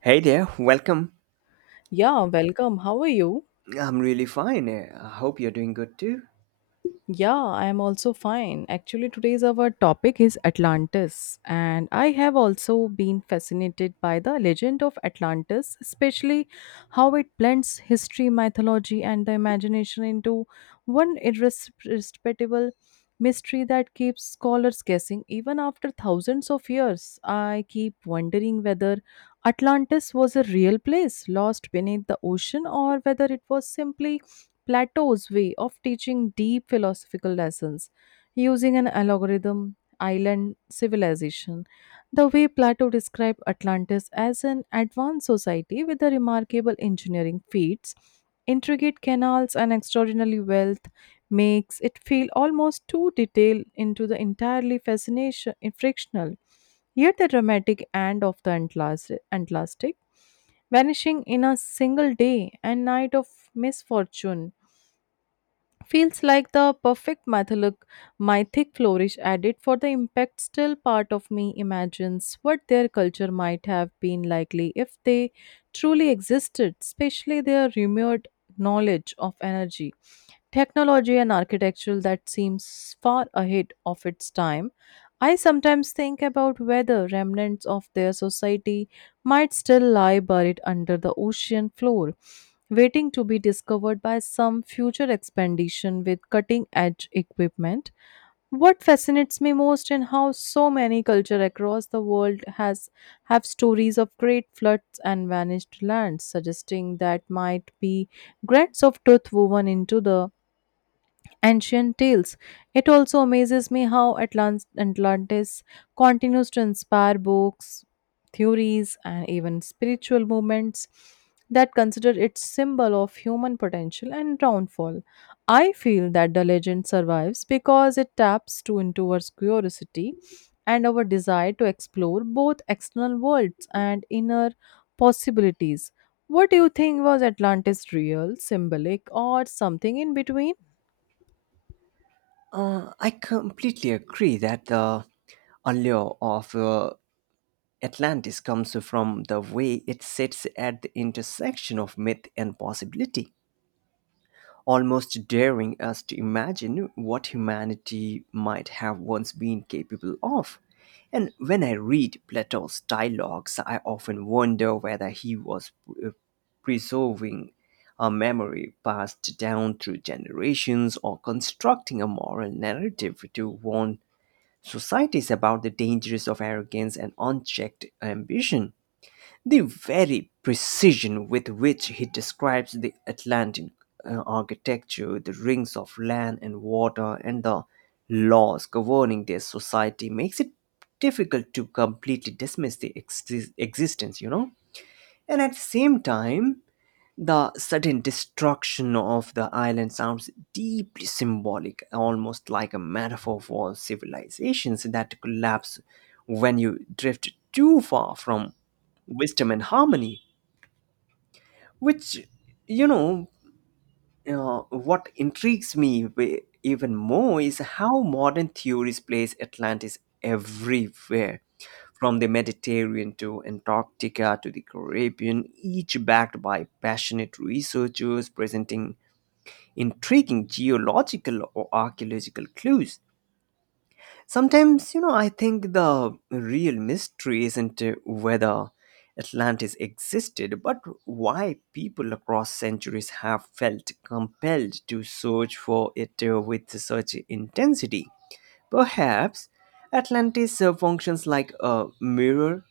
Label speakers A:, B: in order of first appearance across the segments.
A: Hey there, welcome.
B: Yeah, welcome. How are you?
A: I'm really fine. I hope you're doing good too.
B: Yeah, I am also fine. Actually, today's our topic is Atlantis, and I have also been fascinated by the legend of Atlantis, especially how it blends history, mythology, and the imagination into one irresistible mystery that keeps scholars guessing even after thousands of years. I keep wondering whether Atlantis was a real place lost beneath the ocean or whether it was simply Plato's way of teaching deep philosophical lessons using an algorithm, island civilization. The way Plato described Atlantis as an advanced society with the remarkable engineering feats, intricate canals, and extraordinary wealth makes it feel almost too detailed into the entirely fascination frictional, yet the dramatic end of the Atlantic, vanishing in a single day and night of misfortune, feels like the perfect mytholic mythic flourish added for the impact. Still, part of me imagines what their culture might have been likely if they truly existed, especially their remote knowledge of energy, technology, and architecture that seems far ahead of its time. I sometimes think about whether remnants of their society might still lie buried under the ocean floor, waiting to be discovered by some future expedition with cutting edge equipment. What fascinates me most in how so many cultures across the world has have stories of great floods and vanished lands, suggesting that might be grants of truth woven into the ancient tales. It also amazes me how Atlantis continues to inspire books, theories, and even spiritual movements that consider it symbol of human potential and downfall. I feel that the legend survives because it taps to into our curiosity and our desire to explore both external worlds and inner possibilities. What do you think? Was Atlantis real, symbolic, or something in between?
A: I completely agree that the allure of Atlantis comes from the way it sits at the intersection of myth and possibility, almost daring us to imagine what humanity might have once been capable of. And when I read Plato's dialogues, I often wonder whether he was uh, preserving a memory passed down through generations or constructing a moral narrative to warn societies about the dangers of arrogance and unchecked ambition. The very precision with which he describes the Atlantic architecture, the rings of land and water, and the laws governing their society makes it difficult to completely dismiss the existence, you know? And at the same time, the sudden destruction of the island sounds deeply symbolic, almost like a metaphor for civilizations that collapse when you drift too far from wisdom and harmony. Which, you know, what intrigues me even more is how modern theories place Atlantis everywhere, from the Mediterranean to Antarctica to the Caribbean, each backed by passionate researchers presenting intriguing geological or archaeological clues. Sometimes, I think the real mystery isn't whether Atlantis existed, but why people across centuries have felt compelled to search for it with such intensity. Perhaps Atlantis functions like a mirror,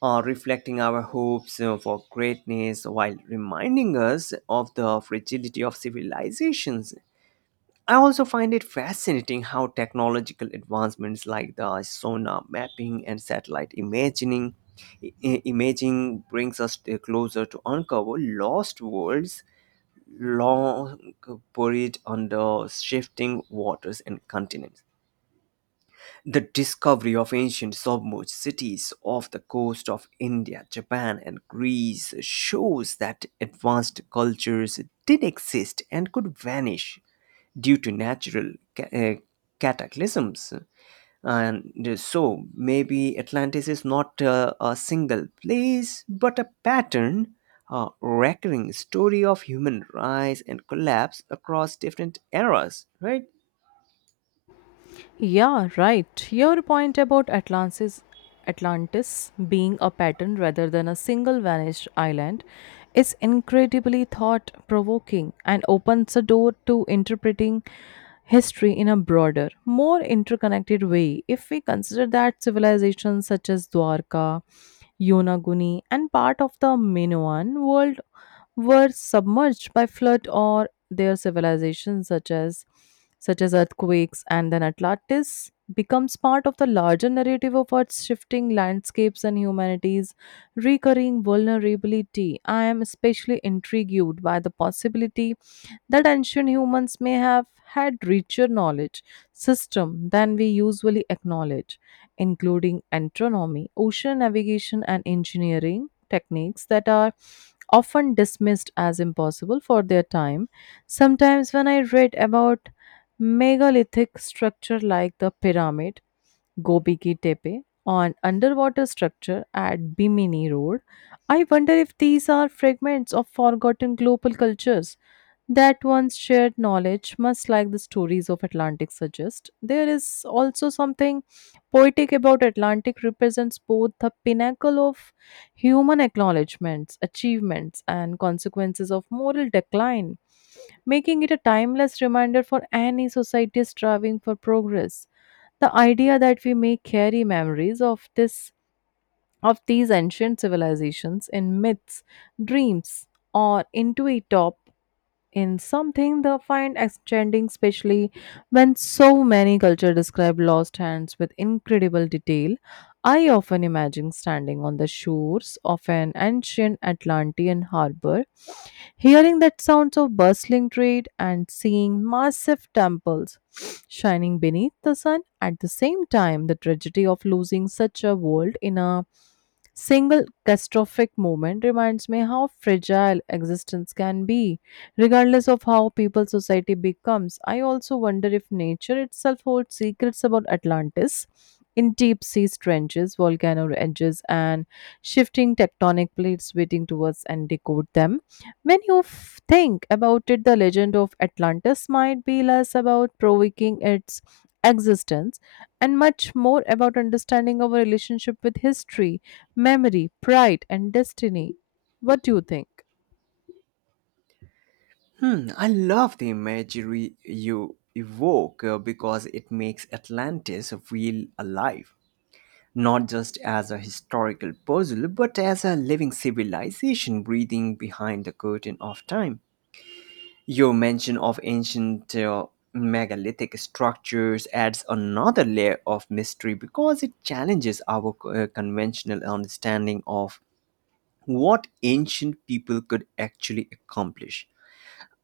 A: reflecting our hopes for greatness while reminding us of the fragility of civilizations. I also find it fascinating how technological advancements like the sonar mapping and satellite imaging brings us closer to uncover lost worlds long buried under shifting waters and continents. The discovery of ancient submerged cities off the coast of India, Japan, and Greece shows that advanced cultures did exist and could vanish due to natural cataclysms. And so maybe Atlantis is not a single place, but a pattern, a recurring story of human rise and collapse across different eras, right?
B: Yeah, right. Your point about Atlantis being a pattern rather than a single vanished island is incredibly thought provoking and opens the door to interpreting history in a broader, more interconnected way. If we consider that civilizations such as Dwarka, Yonaguni, and part of the Minoan world were submerged by flood or their civilizations such as earthquakes, and then Atlantis becomes part of the larger narrative of Earth's shifting landscapes and humanity's recurring vulnerability. I am especially intrigued by the possibility that ancient humans may have had richer knowledge system than we usually acknowledge, including astronomy, ocean navigation, and engineering techniques that are often dismissed as impossible for their time. Sometimes when I read about megalithic structure like the pyramid, Gobi Ki Tepe, on underwater structure at Bimini Road, I wonder if these are fragments of forgotten global cultures that once shared knowledge, much like the stories of Atlantic suggest. There is also something poetic about Atlantic represents both the pinnacle of human acknowledgments, achievements, and consequences of moral decline, making it a timeless reminder for any society striving for progress. The idea that we may carry memories of this of these ancient civilizations in myths, dreams, or into a top in something they find extending, especially when so many cultures describe lost hands with incredible detail. I often imagine standing on the shores of an ancient Atlantean harbor, hearing that sounds of bustling trade and seeing massive temples shining beneath the sun. At the same time, the tragedy of losing such a world in a single catastrophic moment reminds me how fragile existence can be. Regardless of how people society becomes, I also wonder if nature itself holds secrets about Atlantis in deep sea trenches, volcano edges, and shifting tectonic plates waiting towards and decode them. When you think about it, the legend of Atlantis might be less about provoking its existence and much more about understanding our relationship with history, memory, pride, and destiny. What do you think?
A: Hmm, I love the imagery you evoke because it makes Atlantis feel alive, not just as a historical puzzle, but as a living civilization breathing behind the curtain of time. Your mention of ancient megalithic structures adds another layer of mystery because it challenges our conventional understanding of what ancient people could actually accomplish.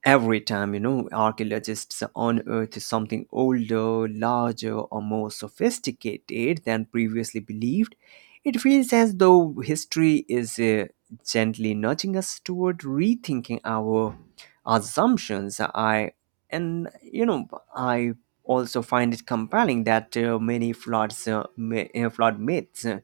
A: Every time, archaeologists unearth something older, larger, or more sophisticated than previously believed, it feels as though history is gently nudging us toward rethinking our assumptions. I and you know, I also find it compelling that many flood myths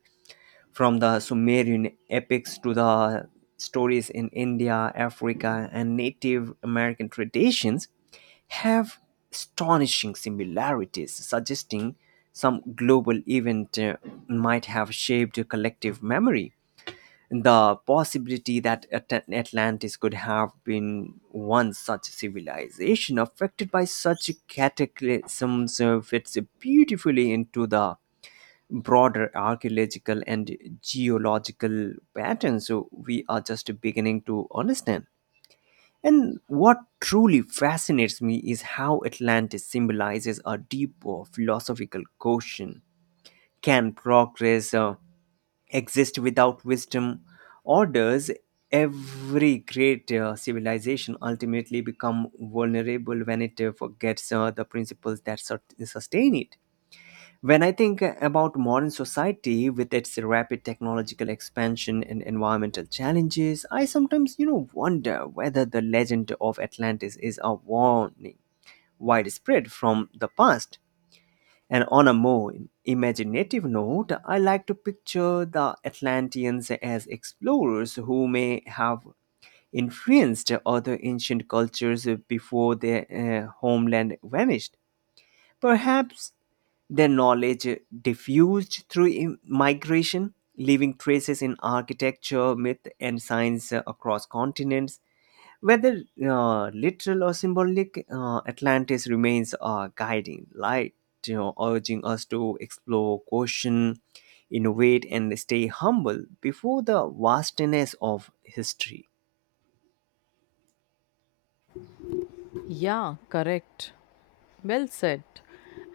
A: from the Sumerian epics to the stories in India, Africa, and Native American traditions, have astonishing similarities, suggesting some global event might have shaped collective memory. The possibility that Atlantis could have been one such civilization affected by such cataclysms fits beautifully into the broader archaeological and geological patterns so we are just beginning to understand. And what truly fascinates me is how Atlantis symbolizes a deeper philosophical question. Can progress exist without wisdom, or does every great civilization ultimately become vulnerable when it forgets the principles that sustain it? When I think about modern society with its rapid technological expansion and environmental challenges, I sometimes wonder whether the legend of Atlantis is a warning widespread from the past. And on a more imaginative note, I like to picture the Atlanteans as explorers who may have influenced other ancient cultures before their homeland vanished. Perhaps their knowledge diffused through migration, leaving traces in architecture, myth, and science across continents. Whether literal or symbolic, Atlantis remains a guiding light, urging us to explore, question, innovate, and stay humble before the vastness of history.
B: Yeah, correct. Well said.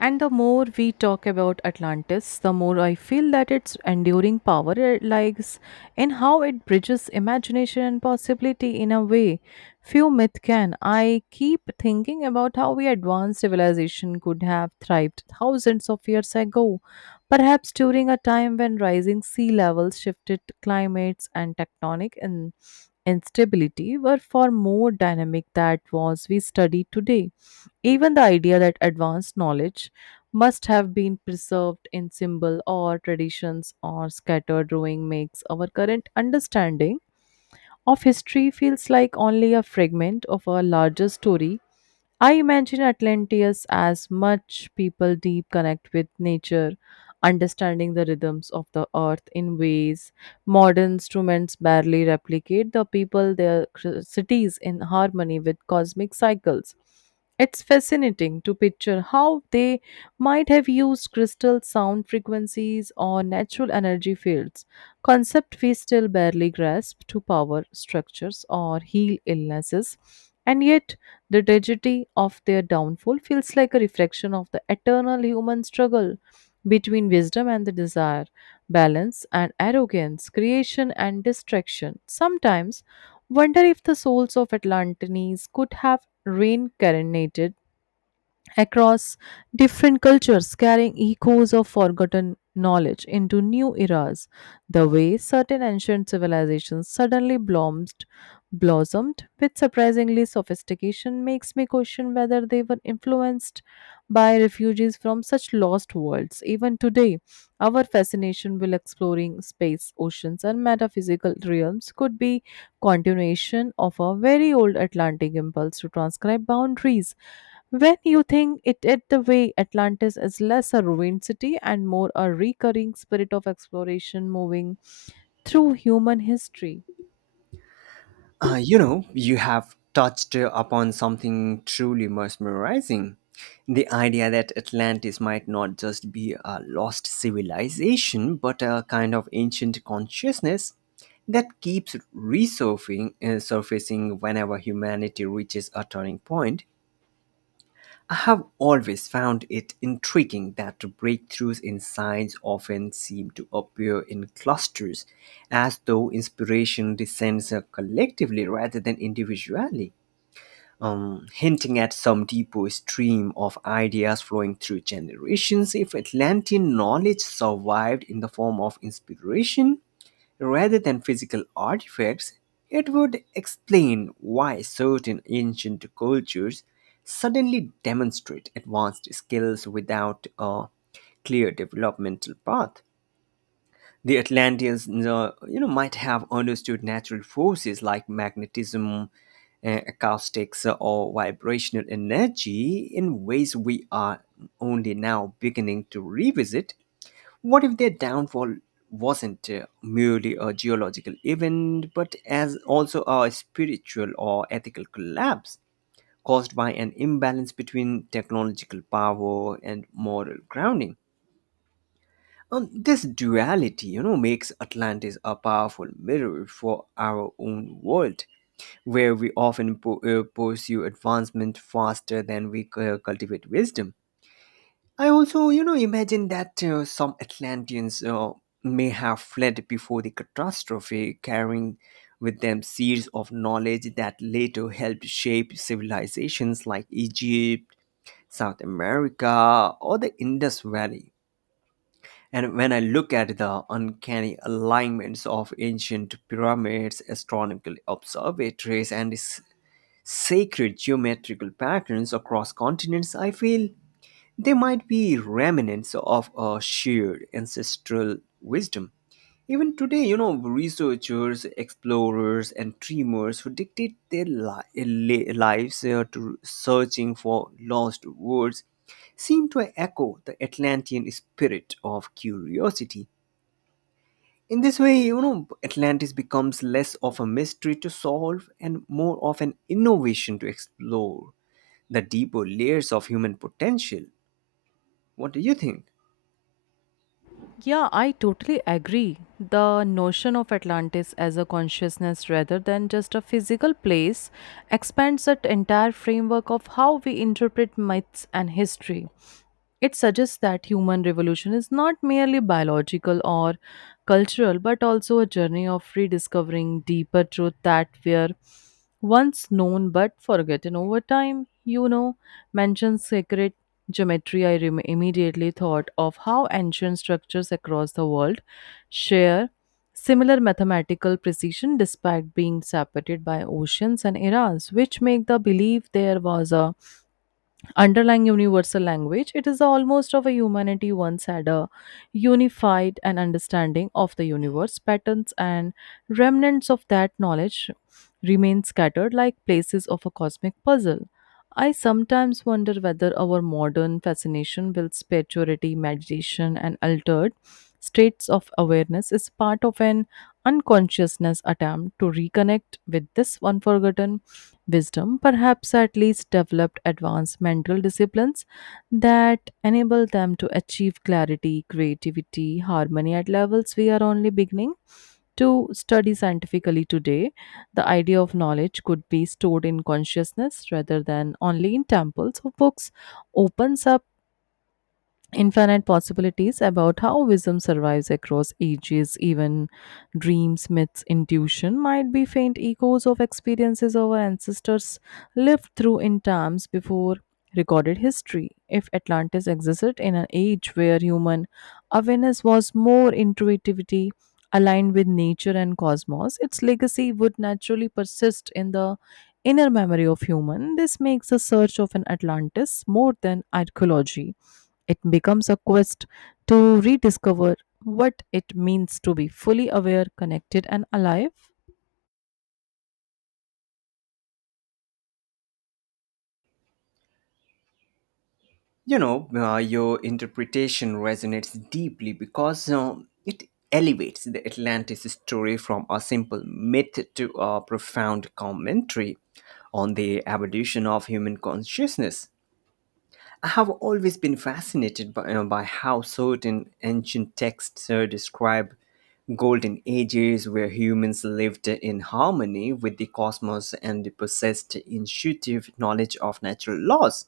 B: And the more we talk about Atlantis, the more I feel that its enduring power lies in how it bridges imagination and possibility in a way few myth can. I keep thinking about how we advanced civilization could have thrived thousands of years ago, perhaps during a time when rising sea levels, shifted climates, and tectonic instability were far more dynamic than was we study today. Even the idea that advanced knowledge must have been preserved in symbol or traditions or scattered ruin makes our current understanding of history feels like only a fragment of a larger story. I imagine Atlantis as much people deep connect with nature, understanding the rhythms of the earth in ways modern instruments barely replicate. The people, their cities in harmony with cosmic cycles. It's fascinating to picture how they might have used crystal sound frequencies or natural energy fields, concept we still barely grasp to power structures or heal illnesses. And yet, the tragedy of their downfall feels like a reflection of the eternal human struggle between wisdom and the desire, balance and arrogance, creation and distraction. Sometimes wonder if the souls of Atlantes could have reincarnated across different cultures, carrying echoes of forgotten knowledge into new eras. The way certain ancient civilizations suddenly blossomed with surprisingly sophistication makes me question whether they were influenced by refugees from such lost worlds. Even today, our fascination with exploring space, oceans, and metaphysical realms could be continuation of a very old Atlantic impulse to transcribe boundaries. When you think it, it the way, Atlantis is less a ruined city and more a recurring spirit of exploration moving through human history.
A: You have touched upon something truly mesmerizing. The idea that Atlantis might not just be a lost civilization, but a kind of ancient consciousness that keeps resurfacing surfacing whenever humanity reaches a turning point. I have always found it intriguing that breakthroughs in science often seem to appear in clusters, as though inspiration descends collectively rather than individually, hinting at some deeper stream of ideas flowing through generations. If Atlantean knowledge survived in the form of inspiration, rather than physical artifacts, it would explain why certain ancient cultures suddenly demonstrate advanced skills without a clear developmental path. The Atlanteans, might have understood natural forces like magnetism, acoustics, or vibrational energy in ways we are only now beginning to revisit. What if their downfall wasn't merely a geological event, but as also a spiritual or ethical collapse caused by an imbalance between technological power and moral grounding? This duality, makes Atlantis a powerful mirror for our own world, where we often pursue advancement faster than we cultivate wisdom. I also imagine that some Atlanteans may have fled before the catastrophe, carrying with them seeds of knowledge that later helped shape civilizations like Egypt, South America, or the Indus Valley. And when I look at the uncanny alignments of ancient pyramids, astronomical observatories, and sacred geometrical patterns across continents, I feel they might be remnants of a shared ancestral wisdom. Even today, researchers, explorers, and dreamers who dictate their lives to searching for lost words seem to echo the Atlantean spirit of curiosity. In this way, Atlantis becomes less of a mystery to solve and more of an innovation to explore the deeper layers of human potential. What do you think?
B: Yeah, I totally agree. The notion of Atlantis as a consciousness rather than just a physical place expands that entire framework of how we interpret myths and history. It suggests that human revolution is not merely biological or cultural, but also a journey of rediscovering deeper truth that were once known but forgotten over time. You know, mentions sacred geometry. I immediately thought of how ancient structures across the world share similar mathematical precision despite being separated by oceans and eras, which make the belief there was a underlying universal language. It is the almost of a humanity once had a unified and understanding of the universe patterns and remnants of that knowledge remain scattered like places of a cosmic puzzle. I sometimes wonder whether our modern fascination with spirituality, meditation, and altered states of awareness is part of an unconsciousness attempt to reconnect with this unforgotten wisdom, perhaps at least developed advanced mental disciplines that enable them to achieve clarity, creativity, harmony at levels we are only beginning to study scientifically today. The idea of knowledge could be stored in consciousness rather than only in temples or books opens up infinite possibilities about how wisdom survives across ages. Even dreams, myths, intuition might be faint echoes of experiences our ancestors lived through in times before recorded history. If Atlantis existed in an age where human awareness was more intuitivity aligned with nature and cosmos, its legacy would naturally persist in the inner memory of human. This makes the search of an Atlantis more than archaeology; it becomes a quest to rediscover what it means to be fully aware, connected, and alive.
A: Your interpretation resonates deeply because it elevates the Atlantis story from a simple myth to a profound commentary on the evolution of human consciousness. I have always been fascinated by how certain ancient texts describe golden ages where humans lived in harmony with the cosmos and possessed intuitive knowledge of natural laws,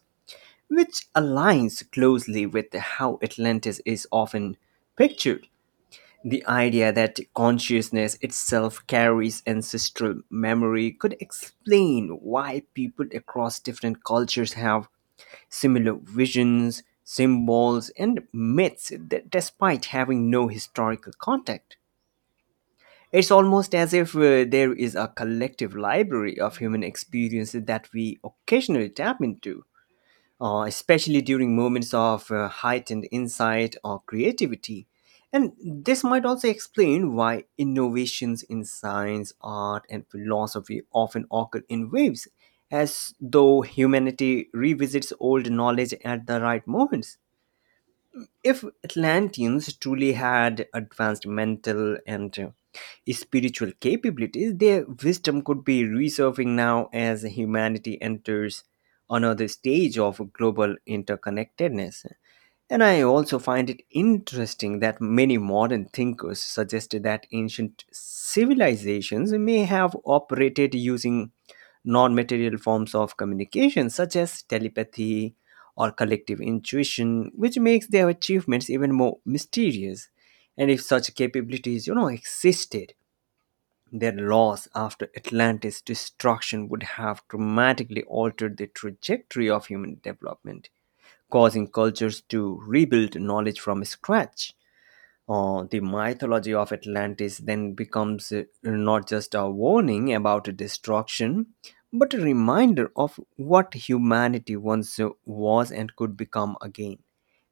A: which aligns closely with how Atlantis is often pictured. The idea that consciousness itself carries ancestral memory could explain why people across different cultures have similar visions, symbols, and myths that despite having no historical context. It's almost as if there is a collective library of human experiences that we occasionally tap into especially during moments of heightened insight or creativity. And this might also explain why innovations in science, art, and philosophy often occur in waves, as though humanity revisits old knowledge at the right moments. If Atlanteans truly had advanced mental and spiritual capabilities, their wisdom could be resurfacing now as humanity enters another stage of global interconnectedness. And I also find it interesting that many modern thinkers suggested that ancient civilizations may have operated using non material forms of communication, such as telepathy or collective intuition, which makes their achievements even more mysterious. And if such capabilities, existed, their loss after Atlantis' destruction would have dramatically altered the trajectory of human development causing cultures to rebuild knowledge from scratch. The mythology of Atlantis then becomes not just a warning about destruction, but a reminder of what humanity once was and could become again.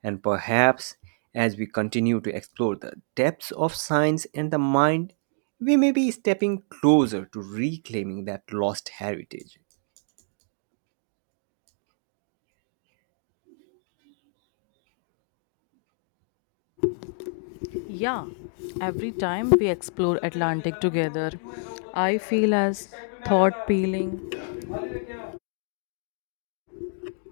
A: And perhaps as we continue to explore the depths of science and the mind, we may be stepping closer to reclaiming that lost heritage.
B: Yeah, every time we explore Atlantic together, I feel as thought peeling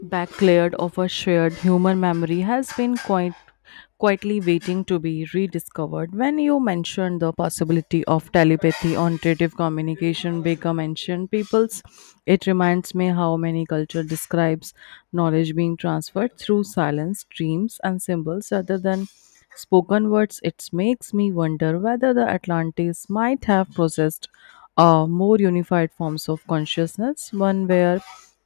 B: back cleared of a shared human memory has been quite quietly waiting to be rediscovered. When you mentioned the possibility of telepathy or intuitive communication become ancient peoples, it reminds me how many culture describes knowledge being transferred through silence, dreams, and symbols rather than spoken words. It makes me wonder whether the Atlantis might have possessed more unified forms of consciousness, one where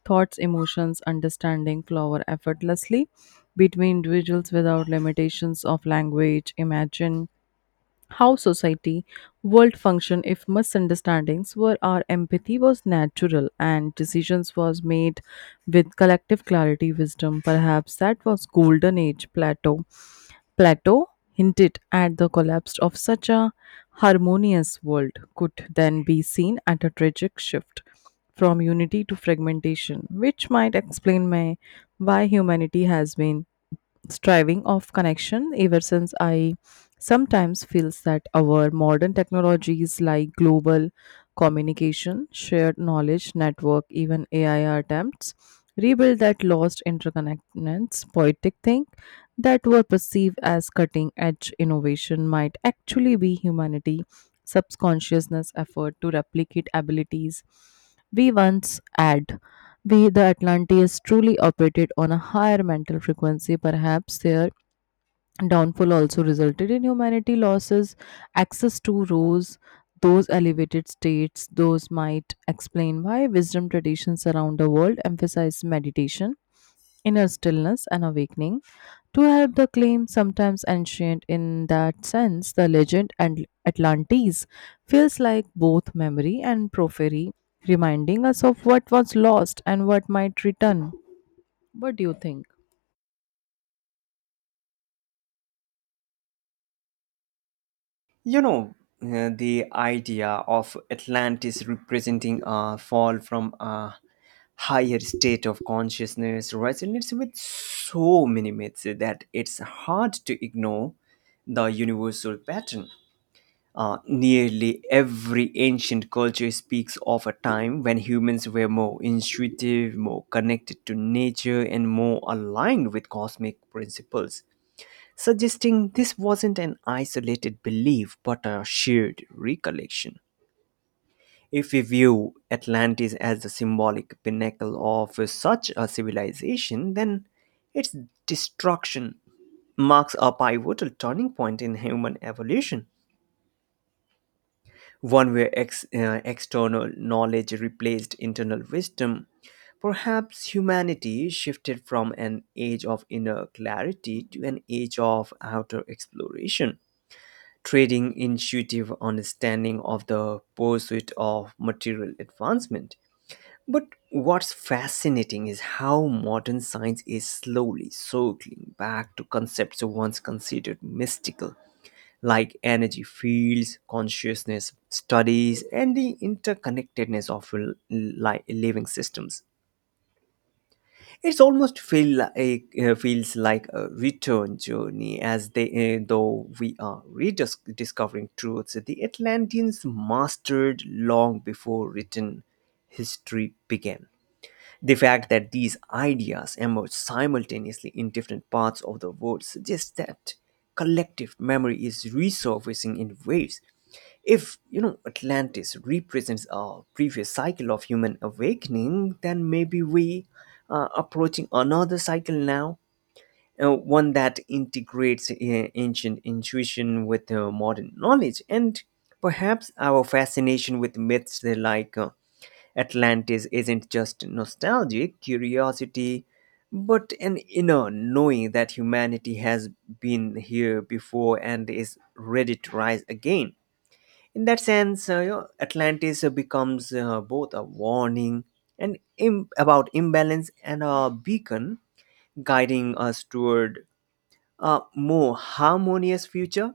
B: thoughts, emotions, understanding flower effortlessly between individuals without limitations of language. Imagine how society world function if misunderstandings were our empathy was natural and decisions was made with collective clarity wisdom. Perhaps that was golden age plateau Plato hinted at. The collapse of such a harmonious world could then be seen at a tragic shift from unity to fragmentation, which might explain why humanity has been striving of connection ever since. I sometimes feels that our modern technologies like global communication, shared knowledge network, even AI attempts rebuild that lost interconnectedness poetic thing that were perceived as cutting edge innovation might actually be humanity subconsciousness effort to replicate abilities we once had. Be the Atlanteans truly operated on a higher mental frequency, perhaps their downfall also resulted in humanity losses access to rose those elevated states. Those might explain why wisdom traditions around the world emphasize meditation, inner stillness, and awakening to help the claim, sometimes ancient. In that sense, the legend and Atlantis feels like both memory and prophecy, reminding us of what was lost and what might return. What do you think?
A: You know, the idea of Atlantis representing a fall from a higher state of consciousness resonates with so many myths that it's hard to ignore the universal pattern. Nearly every ancient culture speaks of a time when humans were more intuitive, more connected to nature, and more aligned with cosmic principles, suggesting this wasn't an isolated belief but a shared recollection. If we view Atlantis as the symbolic pinnacle of such a civilization, then its destruction marks a pivotal turning point in human evolution, one where external knowledge replaced internal wisdom. Perhaps humanity shifted from an age of inner clarity to an age of outer exploration, trading intuitive understanding of the pursuit of material advancement. But what's fascinating is how modern science is slowly circling back to concepts once considered mystical, like energy fields, consciousness studies, and the interconnectedness of living systems. It's almost feels like a return journey, as they though we are rediscovering truths the Atlanteans mastered long before written history began. The fact that these ideas emerge simultaneously in different parts of the world suggests that collective memory is resurfacing in waves. If Atlantis represents a previous cycle of human awakening, then maybe we are approaching another cycle now, one that integrates ancient intuition with modern knowledge. And perhaps our fascination with myths like Atlantis isn't just nostalgic curiosity, but an inner knowing that humanity has been here before and is ready to rise again. In that sense, Atlantis becomes both a warning and about imbalance and a beacon guiding us toward a more harmonious future.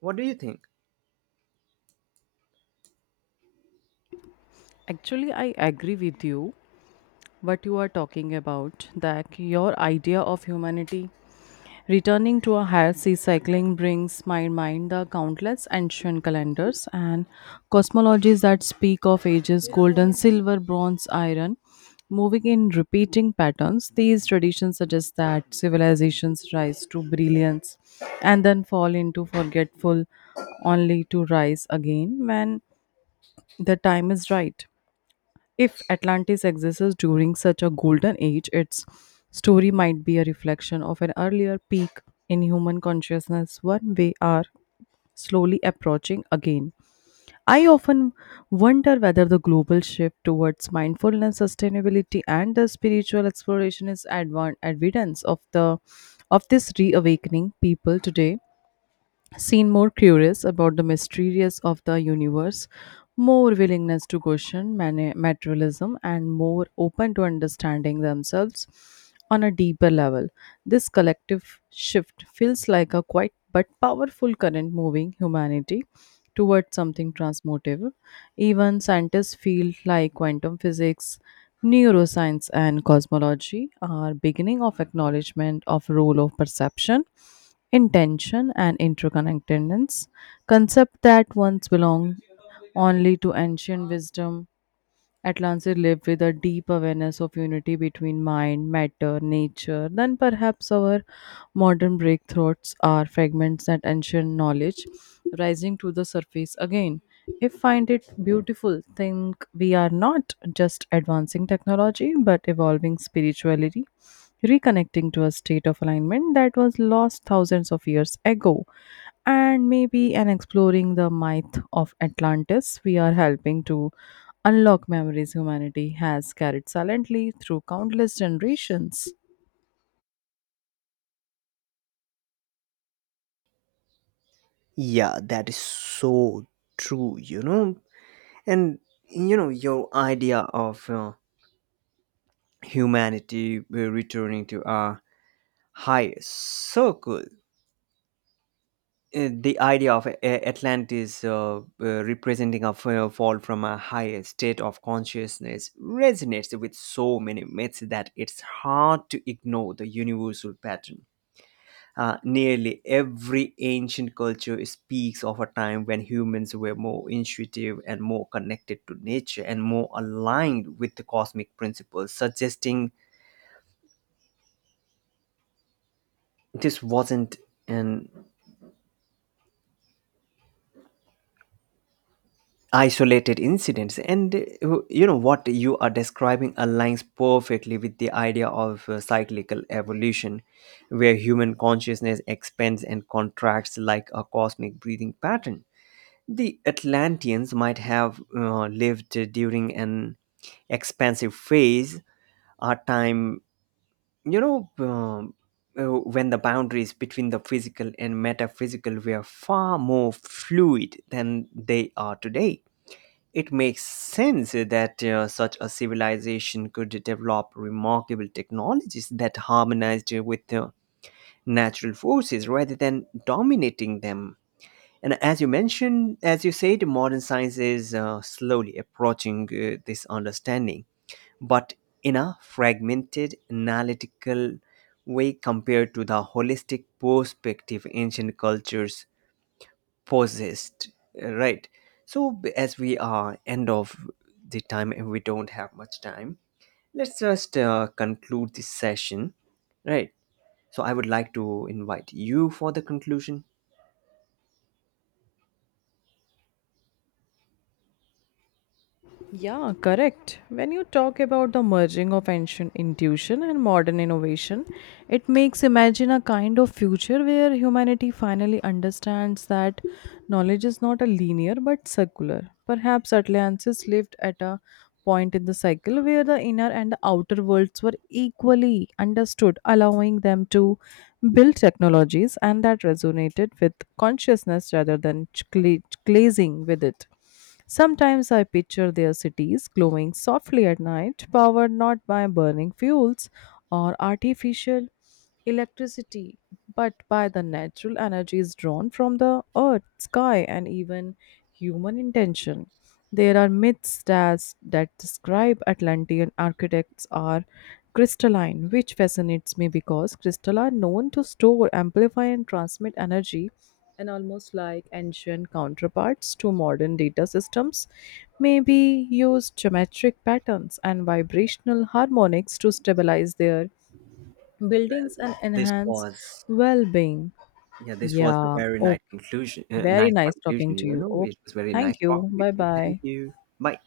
A: What do you think?
B: Actually, I agree with you. What you are talking about, that your idea of humanity returning to a higher sea cycling brings my mind the countless ancient calendars and cosmologies that speak of ages golden, silver, bronze, iron, moving in repeating patterns. These traditions suggest that civilizations rise to brilliance and then fall into forgetful, only to rise again when the time is right. If Atlantis exists during such a golden age, its story might be a reflection of an earlier peak in human consciousness, one we are slowly approaching again. I often wonder whether the global shift towards mindfulness, sustainability, and the spiritual exploration is advan evidence of this reawakening. People today seen more curious about the mysterious of the universe, more willingness to question materialism, and more open to understanding themselves on a deeper level. This collective shift feels like a quiet but powerful current moving humanity towards something transformative. Even scientists feel like quantum physics, neuroscience, and cosmology are beginning of acknowledgement of role of perception, intention, and interconnectedness, concept that once belonged only to ancient wisdom. Atlantis lived with a deep awareness of unity between mind, matter, nature, than perhaps our modern breakthroughs are fragments that ancient knowledge rising to the surface again. If find it beautiful, think we are not just advancing technology but evolving spirituality, reconnecting to a state of alignment that was lost thousands of years ago. And maybe an exploring the myth of Atlantis, we are helping to unlock memories humanity has carried silently through countless generations.
A: Yeah, that is so true. You know, And you know, Your idea of humanity returning to our highest, so cool. The idea of Atlantis representing a fall from a higher state of consciousness resonates with so many myths that it's hard to ignore the universal pattern. Nearly every ancient culture speaks of a time when humans were more intuitive and more connected to nature and more aligned with the cosmic principles, suggesting this wasn't an isolated incident. And what you are describing aligns perfectly with the idea of cyclical evolution, where human consciousness expands and contracts like a cosmic breathing pattern. The Atlanteans might have lived during an expansive phase, a time, you know, um, when the boundaries between the physical and metaphysical were far more fluid than they are today. It makes sense that such a civilization could develop remarkable technologies that harmonized with natural forces rather than dominating them. And as you said, modern science is slowly approaching this understanding, but in a fragmented, analytical way compared to the holistic perspective ancient cultures possessed. Right. So, as we are end of the time and we don't have much time, let's just conclude this session. Right. So, I would like to invite you for the conclusion.
B: Yeah, correct. When you talk about the merging of ancient intuition and modern innovation, it makes imagine a kind of future where humanity finally understands that knowledge is not a linear but circular. Perhaps Atlantis lived at a point in the cycle where the inner and the outer worlds were equally understood, allowing them to built technologies and that resonated with consciousness rather than glazing with it. Sometimes I picture their cities glowing softly at night, powered not by burning fuels or artificial electricity, but by the natural energies drawn from the earth, sky, and even human intention. There are myths that describe Atlantean architects are crystalline, which fascinates me because crystal are known to store, amplify, and transmit energy, and almost like ancient counterparts to modern data systems, maybe use geometric patterns and vibrational harmonics to stabilize their buildings and
A: This
B: enhance
A: was...
B: well being.
A: Yeah, this was a
B: Yeah,
A: very nice
B: okay.
A: conclusion.
B: Very
A: Nice
B: nice talking
A: conclusion,
B: to you. Okay.
A: It was very nice
B: Thank you.
A: talking with
B: Bye
A: you. Thank
B: bye.
A: you. Bye.